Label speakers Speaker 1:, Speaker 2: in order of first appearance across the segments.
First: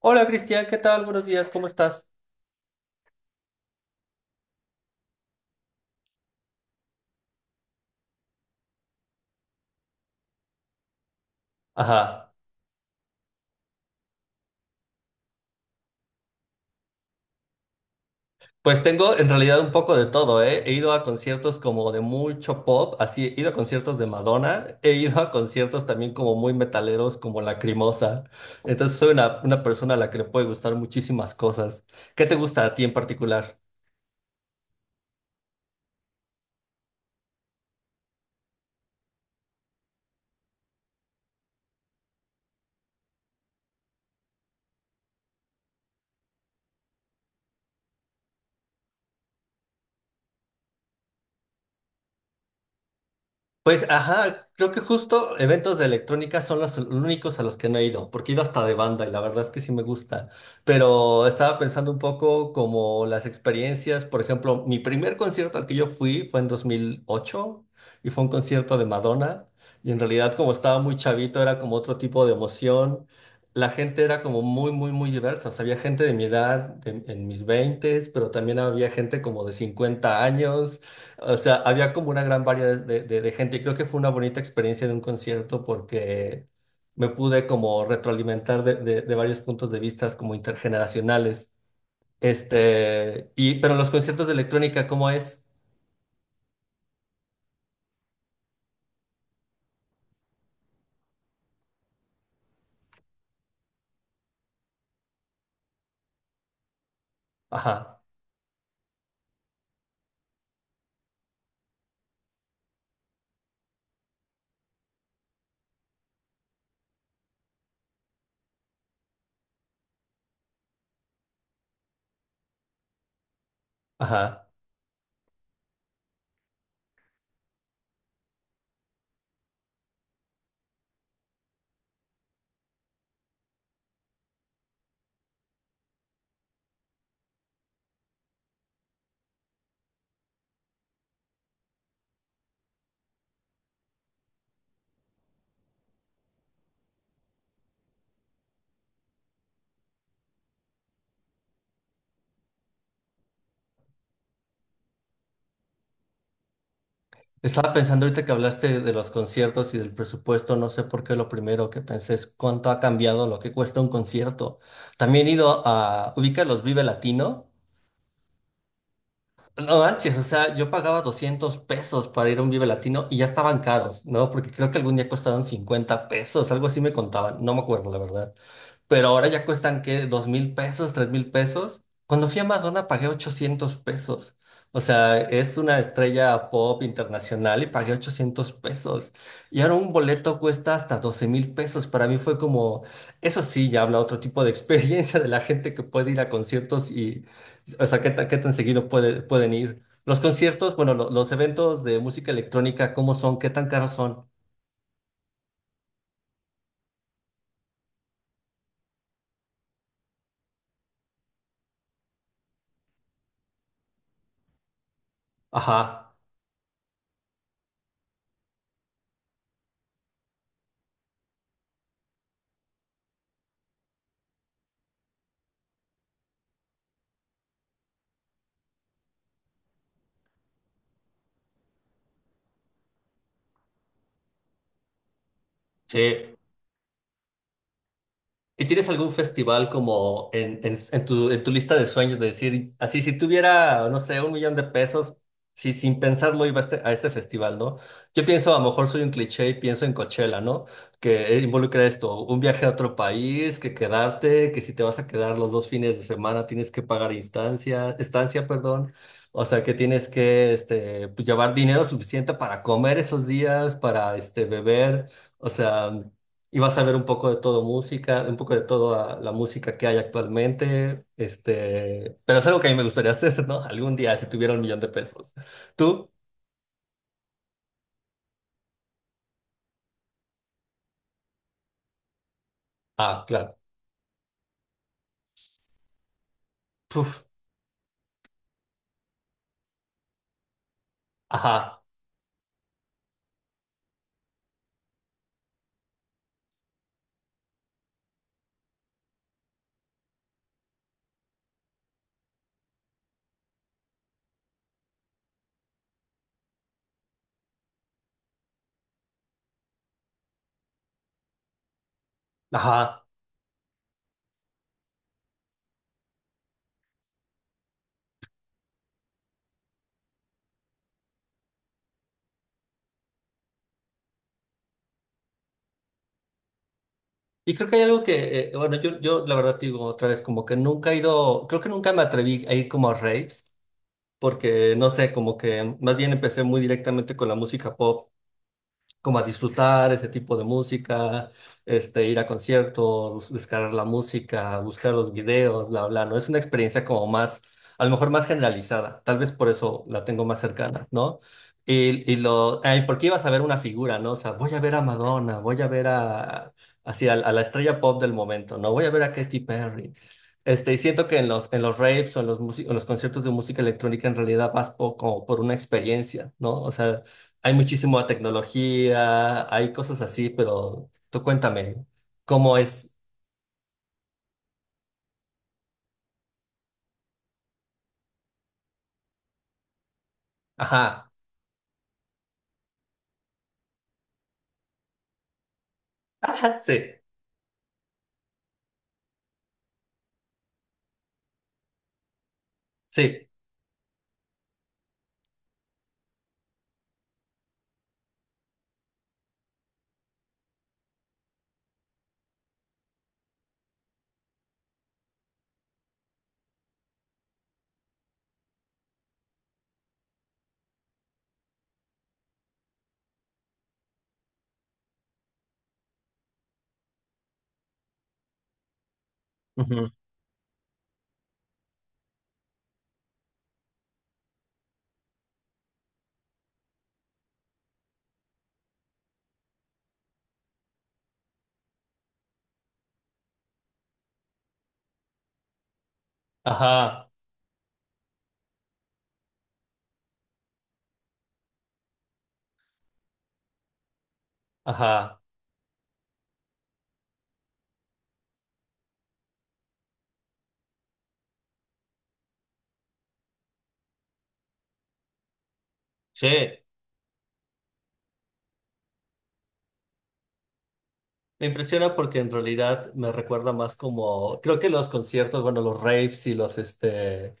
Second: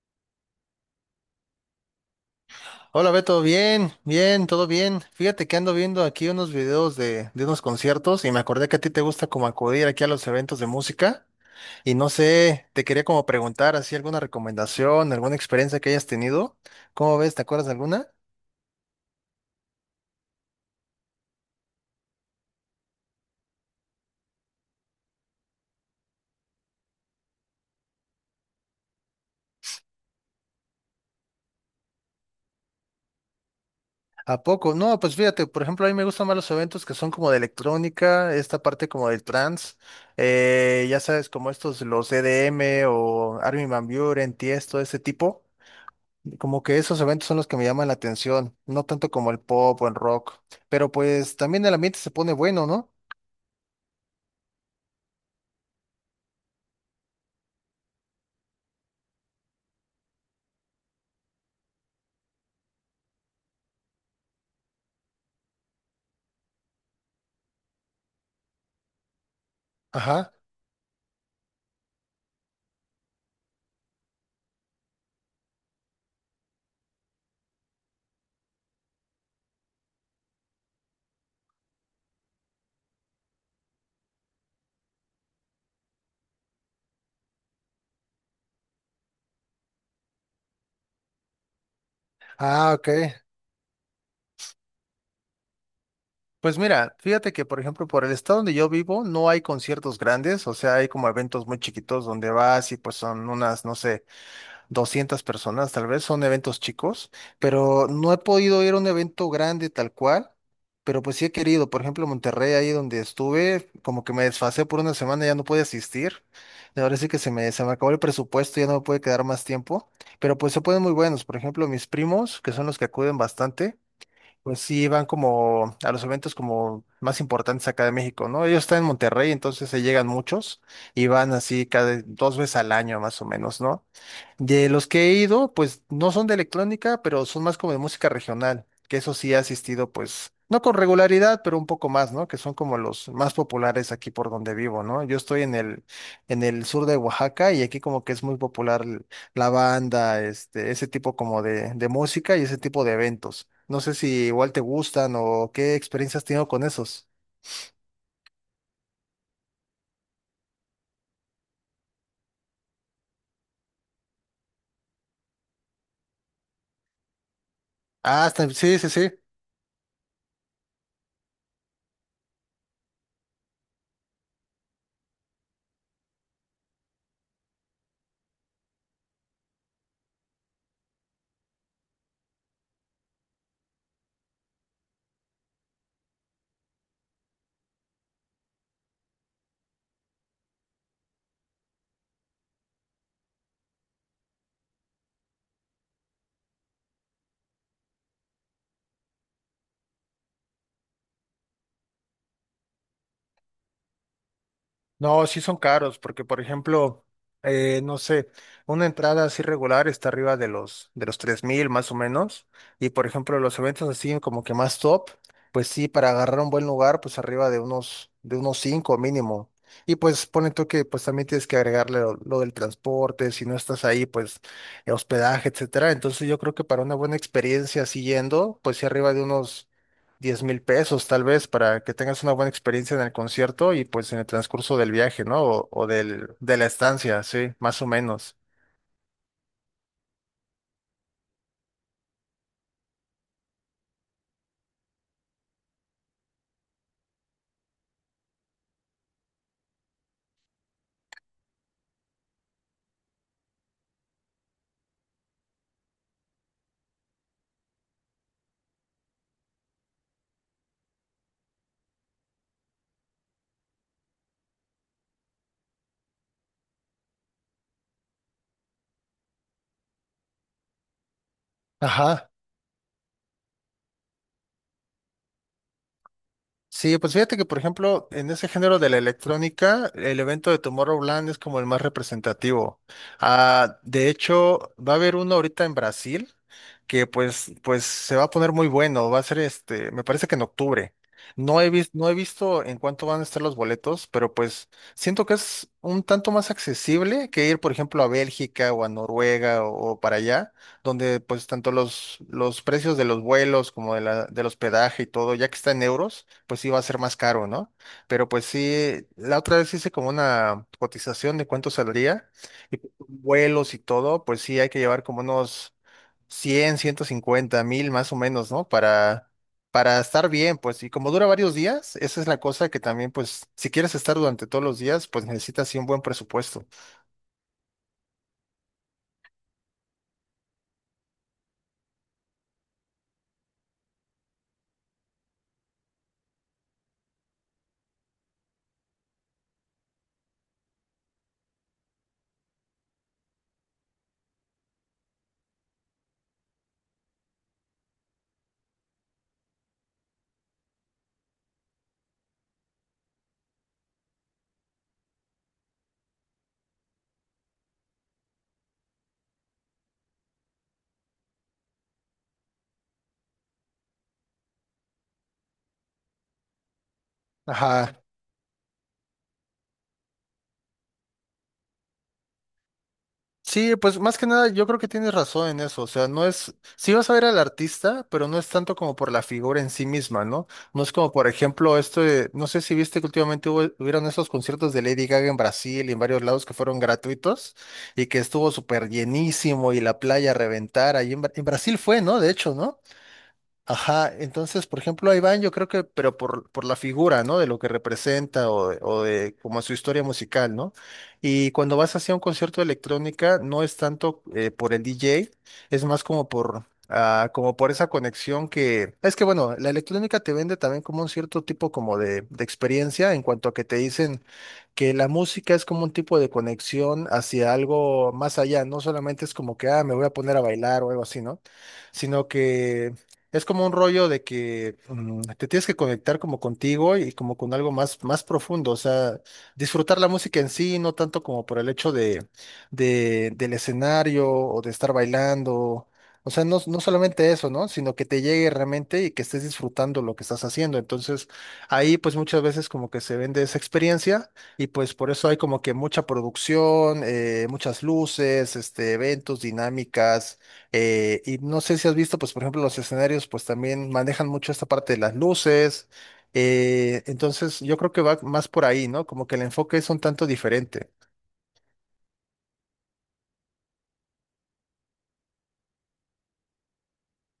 Speaker 1: Hola Cristian, ¿qué tal? Buenos días, ¿cómo estás?
Speaker 2: Hola Beto, bien, bien, todo bien. Fíjate que ando viendo aquí unos videos de unos conciertos y me acordé que a ti te gusta como acudir aquí a los eventos de música y no
Speaker 1: Ajá.
Speaker 2: sé, te quería como preguntar así alguna recomendación, alguna experiencia que hayas tenido. ¿Cómo ves? ¿Te acuerdas de alguna?
Speaker 1: Pues tengo en realidad un poco de todo, ¿eh? He ido a conciertos como de mucho pop, así he ido a conciertos de Madonna, he ido a conciertos también como muy metaleros, como Lacrimosa. Entonces soy una persona a la que le puede gustar muchísimas cosas. ¿Qué te gusta a ti en particular?
Speaker 2: ¿A poco? No, pues fíjate, por ejemplo, a mí me gustan más los eventos que son como de electrónica, esta parte como del trance, ya sabes, como estos, los EDM o Armin van Buuren, Tiesto, ese tipo. Como que esos eventos son los que me llaman la atención, no tanto como el pop o el rock, pero pues también el ambiente se pone bueno, ¿no?
Speaker 1: Pues, ajá, creo que justo eventos de electrónica son los únicos a los que no he ido, porque he ido hasta de banda y la verdad es que sí me gusta, pero estaba pensando un poco como las experiencias, por ejemplo, mi primer concierto al que yo fui fue en 2008 y fue un concierto de Madonna y en realidad
Speaker 2: Ajá.
Speaker 1: como estaba muy chavito era como otro tipo de emoción, la gente era como muy, muy, muy diversa, o sea, había gente de mi edad, en mis veintes, pero también había gente como de 50 años. O sea, había como una gran variedad de gente y creo que fue una bonita experiencia de un concierto porque me pude como retroalimentar de, de varios puntos de vista como intergeneracionales.
Speaker 2: Ah, ok.
Speaker 1: Este, y, pero los conciertos de electrónica, ¿cómo es?
Speaker 2: Pues mira, fíjate que por ejemplo por el estado donde yo vivo no hay conciertos grandes, o sea, hay como eventos muy chiquitos donde vas y pues son unas, no sé, 200 personas, tal vez son eventos chicos, pero
Speaker 1: Ajá,
Speaker 2: no he podido ir a un evento grande tal cual, pero pues sí he querido. Por ejemplo, Monterrey, ahí donde estuve, como que me desfasé por una semana, ya no pude asistir, de ahora sí que se me acabó el presupuesto, ya no me puede quedar más tiempo, pero pues se ponen muy buenos. Por ejemplo, mis primos, que son los que acuden bastante,
Speaker 1: ajá.
Speaker 2: pues sí van como a los eventos como más importantes acá de México, ¿no? Ellos están en Monterrey, entonces se llegan muchos y van así cada dos veces al año más o menos, ¿no? De los que he ido, pues no son de electrónica, pero son más como de música regional, que eso sí he asistido, pues, no con regularidad, pero un poco más, ¿no? Que son como los más populares aquí por donde vivo, ¿no? Yo estoy en el sur de Oaxaca y aquí como que es muy popular la banda, este, ese tipo como de música y ese tipo de eventos. No sé si igual te gustan o qué experiencias has tenido con esos.
Speaker 1: Estaba pensando ahorita que hablaste de los conciertos y del presupuesto, no sé por qué lo primero que pensé es cuánto ha cambiado lo que cuesta un concierto. También he ido a, ubica los Vive Latino.
Speaker 2: Ah, está- sí, sí, sí.
Speaker 1: No manches, o sea, yo pagaba 200 pesos para ir a un Vive Latino y ya estaban caros, ¿no? Porque creo que algún día costaron 50 pesos, algo así me contaban, no me acuerdo, la verdad, pero ahora ya cuestan, ¿qué? ¿2,000 pesos? ¿3,000 pesos? Cuando fui a Madonna pagué 800 pesos. O sea, es una estrella pop internacional y pagué 800 pesos. Y ahora un boleto cuesta hasta 12,000 pesos. Para mí fue como, eso sí, ya habla otro tipo de experiencia de la gente que puede ir a conciertos y, o sea, qué tan seguido pueden ir. Los conciertos, bueno, los eventos de música electrónica, ¿cómo son? ¿Qué tan caros son?
Speaker 2: No, sí son caros, porque por ejemplo, no sé, una entrada así regular está arriba de los 3000 más o menos, y por ejemplo, los eventos así como que más top, pues sí, para
Speaker 1: Ajá,
Speaker 2: agarrar un buen lugar, pues arriba de unos 5 mínimo. Y pues pone tú que pues también tienes que agregarle lo del transporte, si no estás ahí, pues hospedaje, etcétera. Entonces yo creo que para una buena experiencia siguiendo, pues sí arriba de unos 10,000 pesos tal vez para que tengas una buena experiencia en el concierto y pues en el transcurso del viaje, ¿no? O
Speaker 1: sí.
Speaker 2: del, de la estancia, sí, más o menos.
Speaker 1: ¿Y tienes algún festival como en, en tu lista de sueños de decir, así si tuviera, no sé, un millón de pesos, si sin pensarlo iba a este festival, ¿no? Yo pienso, a lo mejor soy un cliché y pienso en Coachella, ¿no? Que involucra esto, un viaje a otro país, que quedarte, que si te vas a quedar los dos fines de semana tienes que pagar instancia, estancia, perdón. O sea, que tienes que este, pues, llevar dinero suficiente para comer esos días, para este, beber. O sea, y vas a ver un poco de todo música, un poco de toda la música que hay actualmente, este,
Speaker 2: Ajá.
Speaker 1: pero es algo que a mí me gustaría hacer, ¿no? Algún día, si tuviera un millón de pesos. ¿Tú?
Speaker 2: Sí, pues fíjate que, por ejemplo, en ese género de la electrónica, el evento de Tomorrowland es como el más representativo.
Speaker 1: Ah, claro.
Speaker 2: Ah, de hecho, va a haber uno ahorita en Brasil que
Speaker 1: Puf,
Speaker 2: pues, pues se va a poner muy bueno. Va a ser este, me parece que en octubre. No he
Speaker 1: ajá,
Speaker 2: visto, no he visto en cuánto van a estar los boletos, pero pues siento que es un tanto más accesible que ir, por ejemplo, a Bélgica o a Noruega o para allá, donde pues tanto los precios de los vuelos como de la, del hospedaje y todo, ya que está en euros, pues sí va a ser más caro, ¿no? Pero pues sí, la otra vez hice como una cotización de cuánto saldría y pues,
Speaker 1: ajá.
Speaker 2: con vuelos y todo, pues sí hay que llevar como unos 100, 150, 000 más o menos, ¿no? Para estar bien, pues, y como dura varios días, esa es la cosa que también, pues si quieres estar durante todos los días, pues necesitas sí un buen presupuesto.
Speaker 1: Y creo que hay algo que, bueno, yo la verdad te digo otra vez, como que nunca he ido, creo que nunca me atreví a ir como a raves, porque no sé, como que más bien empecé muy directamente con la música pop como a disfrutar ese tipo de música, este, ir a conciertos, descargar la música, buscar los videos, bla, bla, ¿no? Es una experiencia como más, a lo mejor más generalizada, tal vez por eso la tengo más cercana, ¿no? Y lo, ay, porque ibas a ver una figura, ¿no? O sea, voy a ver a Madonna, voy a ver a, así, a la estrella pop del momento, ¿no? Voy a ver a Katy Perry. Este, y siento que en los raves o en los, en los conciertos de música electrónica en realidad como por una experiencia, ¿no? O sea, hay
Speaker 2: Ajá.
Speaker 1: muchísima tecnología, hay cosas así, pero tú cuéntame, ¿cómo es?
Speaker 2: Sí, pues más que nada yo creo que tienes razón en eso, o sea, no es, sí vas a ver al artista, pero no es tanto como por la figura en sí misma, ¿no? No es como,
Speaker 1: Ajá,
Speaker 2: por ejemplo, esto de, no sé si viste que últimamente hubo, hubieron esos conciertos de Lady Gaga en Brasil y en varios lados que
Speaker 1: ajá,
Speaker 2: fueron
Speaker 1: sí,
Speaker 2: gratuitos y que estuvo súper llenísimo y la playa a reventar, ahí en, Bra- en Brasil fue, ¿no? De hecho, ¿no?
Speaker 1: sí,
Speaker 2: Ajá, entonces, por ejemplo, a Iván, yo creo que, pero por la figura, ¿no? De lo que representa o de como su historia musical, ¿no? Y cuando vas hacia un concierto de electrónica, no es tanto por el DJ, es más como por, ah, como por esa conexión que, es que bueno, la electrónica te vende también como un cierto tipo como de experiencia en cuanto a que te dicen que la música es como un tipo de conexión hacia algo más allá, no solamente es como que, ah,
Speaker 1: ujú,
Speaker 2: me voy a poner a bailar o algo así, ¿no? Sino que es como un rollo de que te tienes que conectar como contigo y como con algo más, más profundo, o sea, disfrutar la música en sí, no tanto como por el hecho de, del escenario o de estar bailando, o sea, no, no
Speaker 1: ajá,
Speaker 2: solamente eso, ¿no? Sino que te llegue realmente y que estés disfrutando lo que estás haciendo. Entonces, ahí pues muchas veces como que se vende esa experiencia y pues por
Speaker 1: ajá,
Speaker 2: eso hay como que mucha producción, muchas luces, este, eventos, dinámicas, y no sé si has visto, pues por ejemplo, los escenarios, pues también manejan mucho esta parte de las luces.
Speaker 1: sí.
Speaker 2: Entonces, yo creo que va más por ahí, ¿no? Como que el enfoque es un tanto diferente.
Speaker 1: Me impresiona porque en realidad me recuerda más como, creo que los conciertos, bueno, los raves y los, este,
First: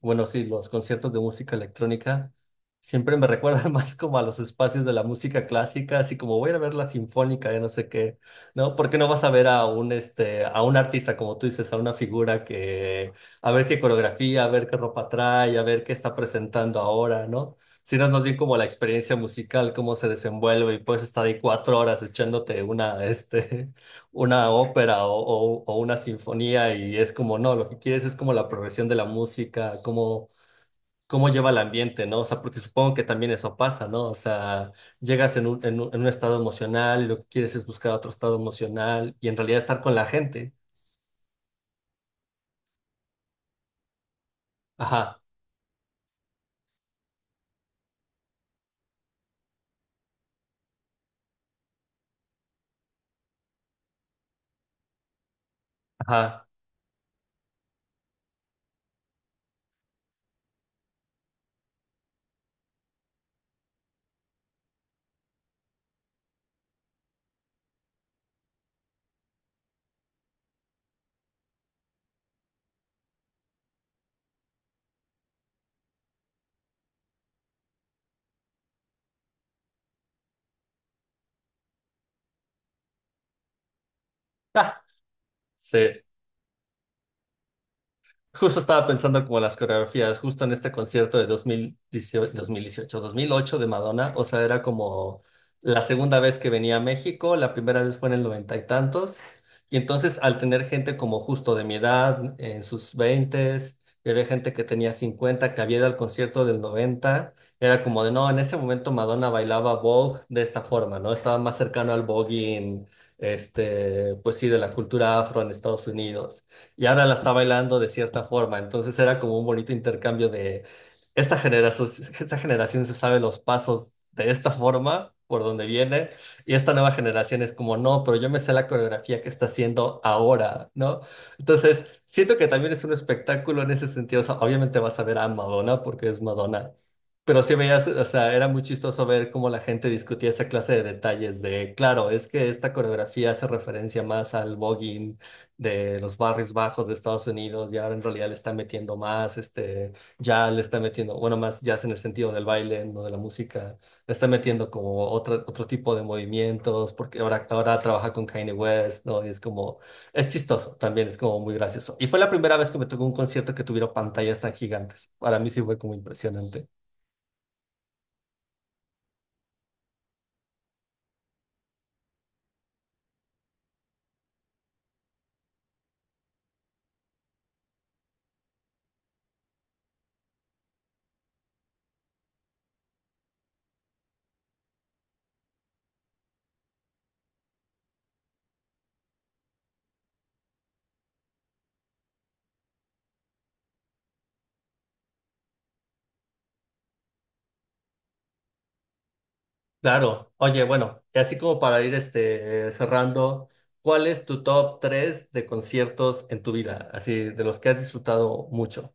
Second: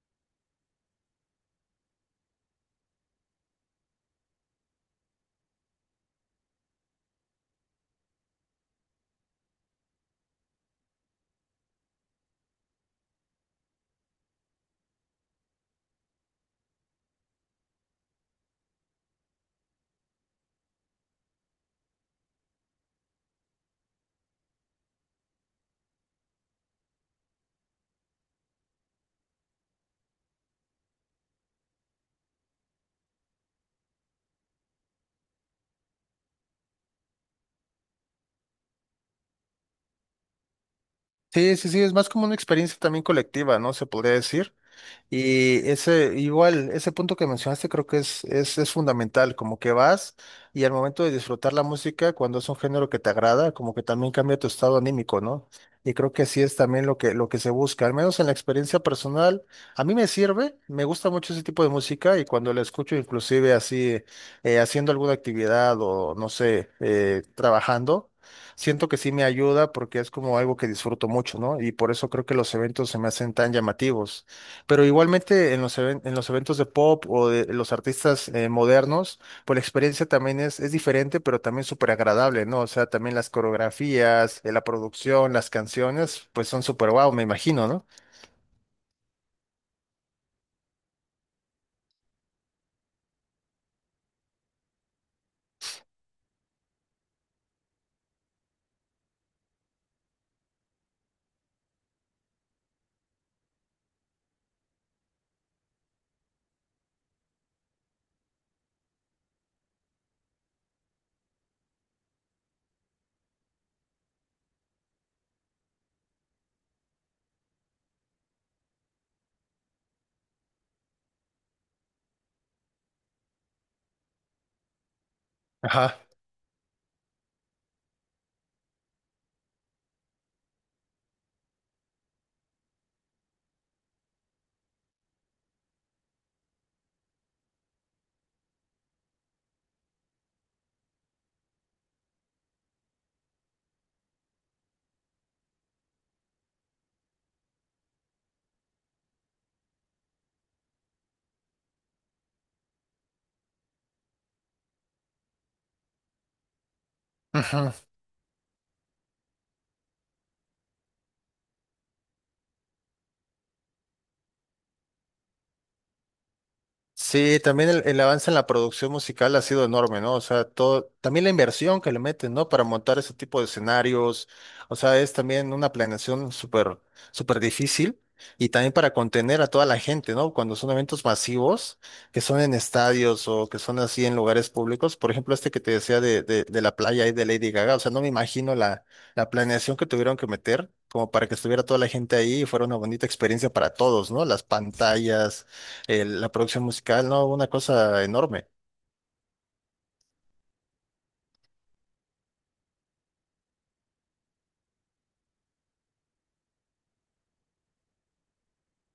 Speaker 1: bueno, sí, los conciertos de música electrónica siempre me recuerdan más como a los espacios de la música clásica, así como voy a ir a ver la sinfónica de no sé qué, ¿no? Porque no vas a ver a un, este, a un artista, como tú dices, a una figura que, a ver qué coreografía, a ver qué ropa trae, a ver qué está presentando ahora, ¿no? Sino es más bien como la experiencia musical, cómo se desenvuelve y puedes estar ahí 4 horas echándote una, este, una ópera o, o una sinfonía y es como, no, lo que quieres es como la progresión de la música, cómo, cómo lleva el ambiente, ¿no? O sea, porque supongo que también eso pasa, ¿no? O sea, llegas en un, en un, en un estado emocional y lo que quieres es buscar otro estado emocional y en realidad estar con la gente.
Speaker 2: Sí, sí, sí, es más como una experiencia también colectiva, ¿no? Se podría decir.
Speaker 1: Ajá,
Speaker 2: Y ese, igual, ese punto que mencionaste creo que es fundamental, como que vas y al momento de disfrutar la música, cuando es un género que te agrada, como que también cambia tu estado anímico, ¿no? Y creo que así
Speaker 1: ajá.
Speaker 2: es también lo que se busca, al menos en la experiencia personal, a mí me sirve, me gusta mucho ese tipo de música y cuando la escucho inclusive así, haciendo alguna actividad o no sé, trabajando. Siento que sí me ayuda porque es como algo que disfruto mucho, ¿no? Y por eso creo que los eventos se me hacen tan llamativos. Pero igualmente en los, even- en los eventos de pop o de los artistas modernos, pues la experiencia también es diferente, pero también súper agradable, ¿no? O sea, también las coreografías, la
Speaker 1: Ah,
Speaker 2: producción, las
Speaker 1: sí.
Speaker 2: canciones, pues son súper guau, me imagino, ¿no?
Speaker 1: Justo estaba pensando como las coreografías, justo en este concierto de 2008 de Madonna, o sea, era como la segunda vez que venía a México, la primera vez fue en el noventa y tantos, y entonces al tener gente como justo de mi edad, en sus veintes, y había gente que tenía 50, que había ido al concierto del 90, era como de, no, en ese momento Madonna bailaba Vogue de esta forma, ¿no? Estaba más cercano al voguing, este, pues sí, de la cultura afro en Estados Unidos y ahora la está bailando de cierta forma. Entonces era como un bonito intercambio de esta generación, esta generación se sabe los pasos de esta forma, por donde
Speaker 2: Ajá.
Speaker 1: viene, y esta nueva generación es como, no, pero yo me sé la coreografía que está haciendo ahora, ¿no? Entonces, siento que también es un espectáculo en ese sentido. O sea, obviamente vas a ver a Madonna porque es Madonna. Pero sí veías, o sea, era muy chistoso ver cómo la gente discutía esa clase de detalles de, claro, es que esta coreografía hace referencia más al voguing de los barrios bajos de Estados Unidos y ahora en realidad le está metiendo más, este, ya le está metiendo, bueno, más jazz en el sentido del baile, no de la música, le está metiendo como otro, otro tipo de movimientos, porque ahora trabaja con Kanye West, ¿no? Y es como, es chistoso también, es como muy gracioso. Y fue la primera vez que me tocó un concierto que tuviera pantallas tan gigantes. Para mí sí fue como impresionante.
Speaker 2: Sí, también el avance en la producción musical ha sido enorme, ¿no? O sea, todo, también la inversión que le meten, ¿no? Para montar ese tipo de escenarios, o sea, es también una planeación súper, súper difícil y también para contener a toda la gente, ¿no? Cuando son eventos masivos, que son en estadios o que son así en lugares públicos, por ejemplo, este que te decía de, de la playa y de Lady Gaga, o sea, no me imagino la, la planeación que tuvieron que meter, como para que estuviera toda la gente ahí y fuera una bonita experiencia para todos, ¿no? Las pantallas, la producción musical, ¿no? Una cosa enorme.
Speaker 1: Claro, oye, bueno, y así como para ir este, cerrando, ¿cuál es tu top 3 de conciertos en tu vida? Así, de los que has disfrutado mucho.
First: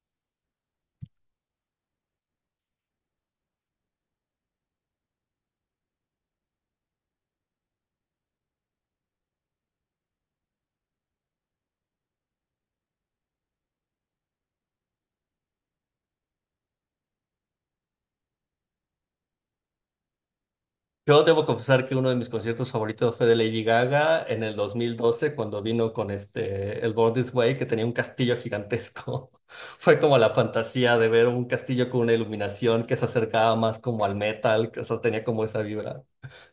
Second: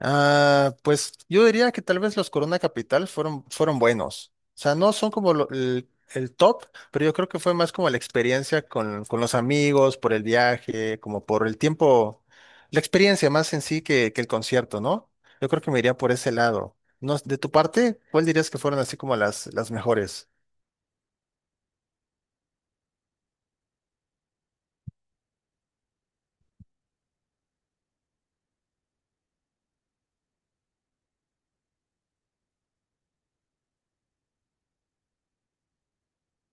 Speaker 2: Ah, pues yo diría que tal vez los Corona Capital fueron, fueron buenos. O sea, no son como el top, pero yo creo que fue más como la experiencia con los amigos, por el viaje, como por el tiempo, la experiencia más en sí que el concierto, ¿no? Yo creo que me iría por ese lado. No, de tu parte, ¿cuál dirías que fueron así como las mejores?
Speaker 1: Yo debo confesar que uno de mis conciertos favoritos fue de Lady Gaga en el 2012, cuando vino con este, el Born This Way, que tenía un castillo gigantesco. Fue como la fantasía de ver un castillo con una iluminación que se acercaba más como al metal, que o sea, tenía como esa vibra.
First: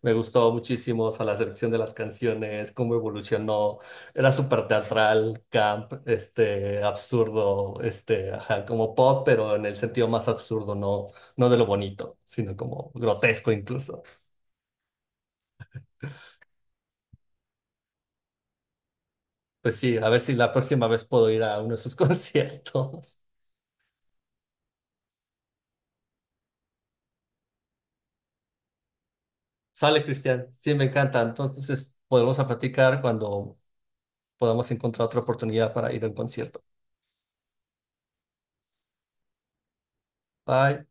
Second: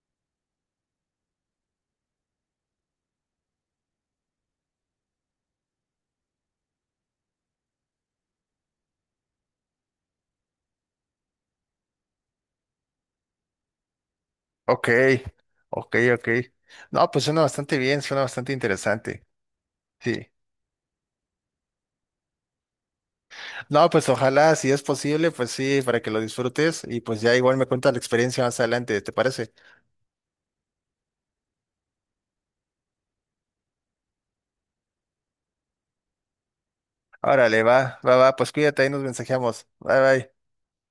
Speaker 1: Me gustó muchísimo, o sea, la selección de las canciones, cómo evolucionó. Era súper teatral, camp, este, absurdo, este, ajá, como pop, pero en el sentido más absurdo, no, no de lo bonito, sino como grotesco incluso.
Speaker 2: Ok, ok, ok. No, pues suena bastante bien, suena bastante interesante.
Speaker 1: Pues sí, a ver
Speaker 2: Sí.
Speaker 1: si la próxima vez puedo ir a uno de sus conciertos.
Speaker 2: No, pues ojalá, si es posible, pues sí, para que lo disfrutes y pues ya igual me cuentas la experiencia más adelante, ¿te parece?
Speaker 1: Sale, Cristian. Sí, me encanta. Entonces, podemos a platicar cuando podamos encontrar otra oportunidad para ir a un concierto.
Speaker 2: Órale, va, va, va, pues cuídate, ahí nos mensajeamos. Bye, bye.
Speaker 1: Bye.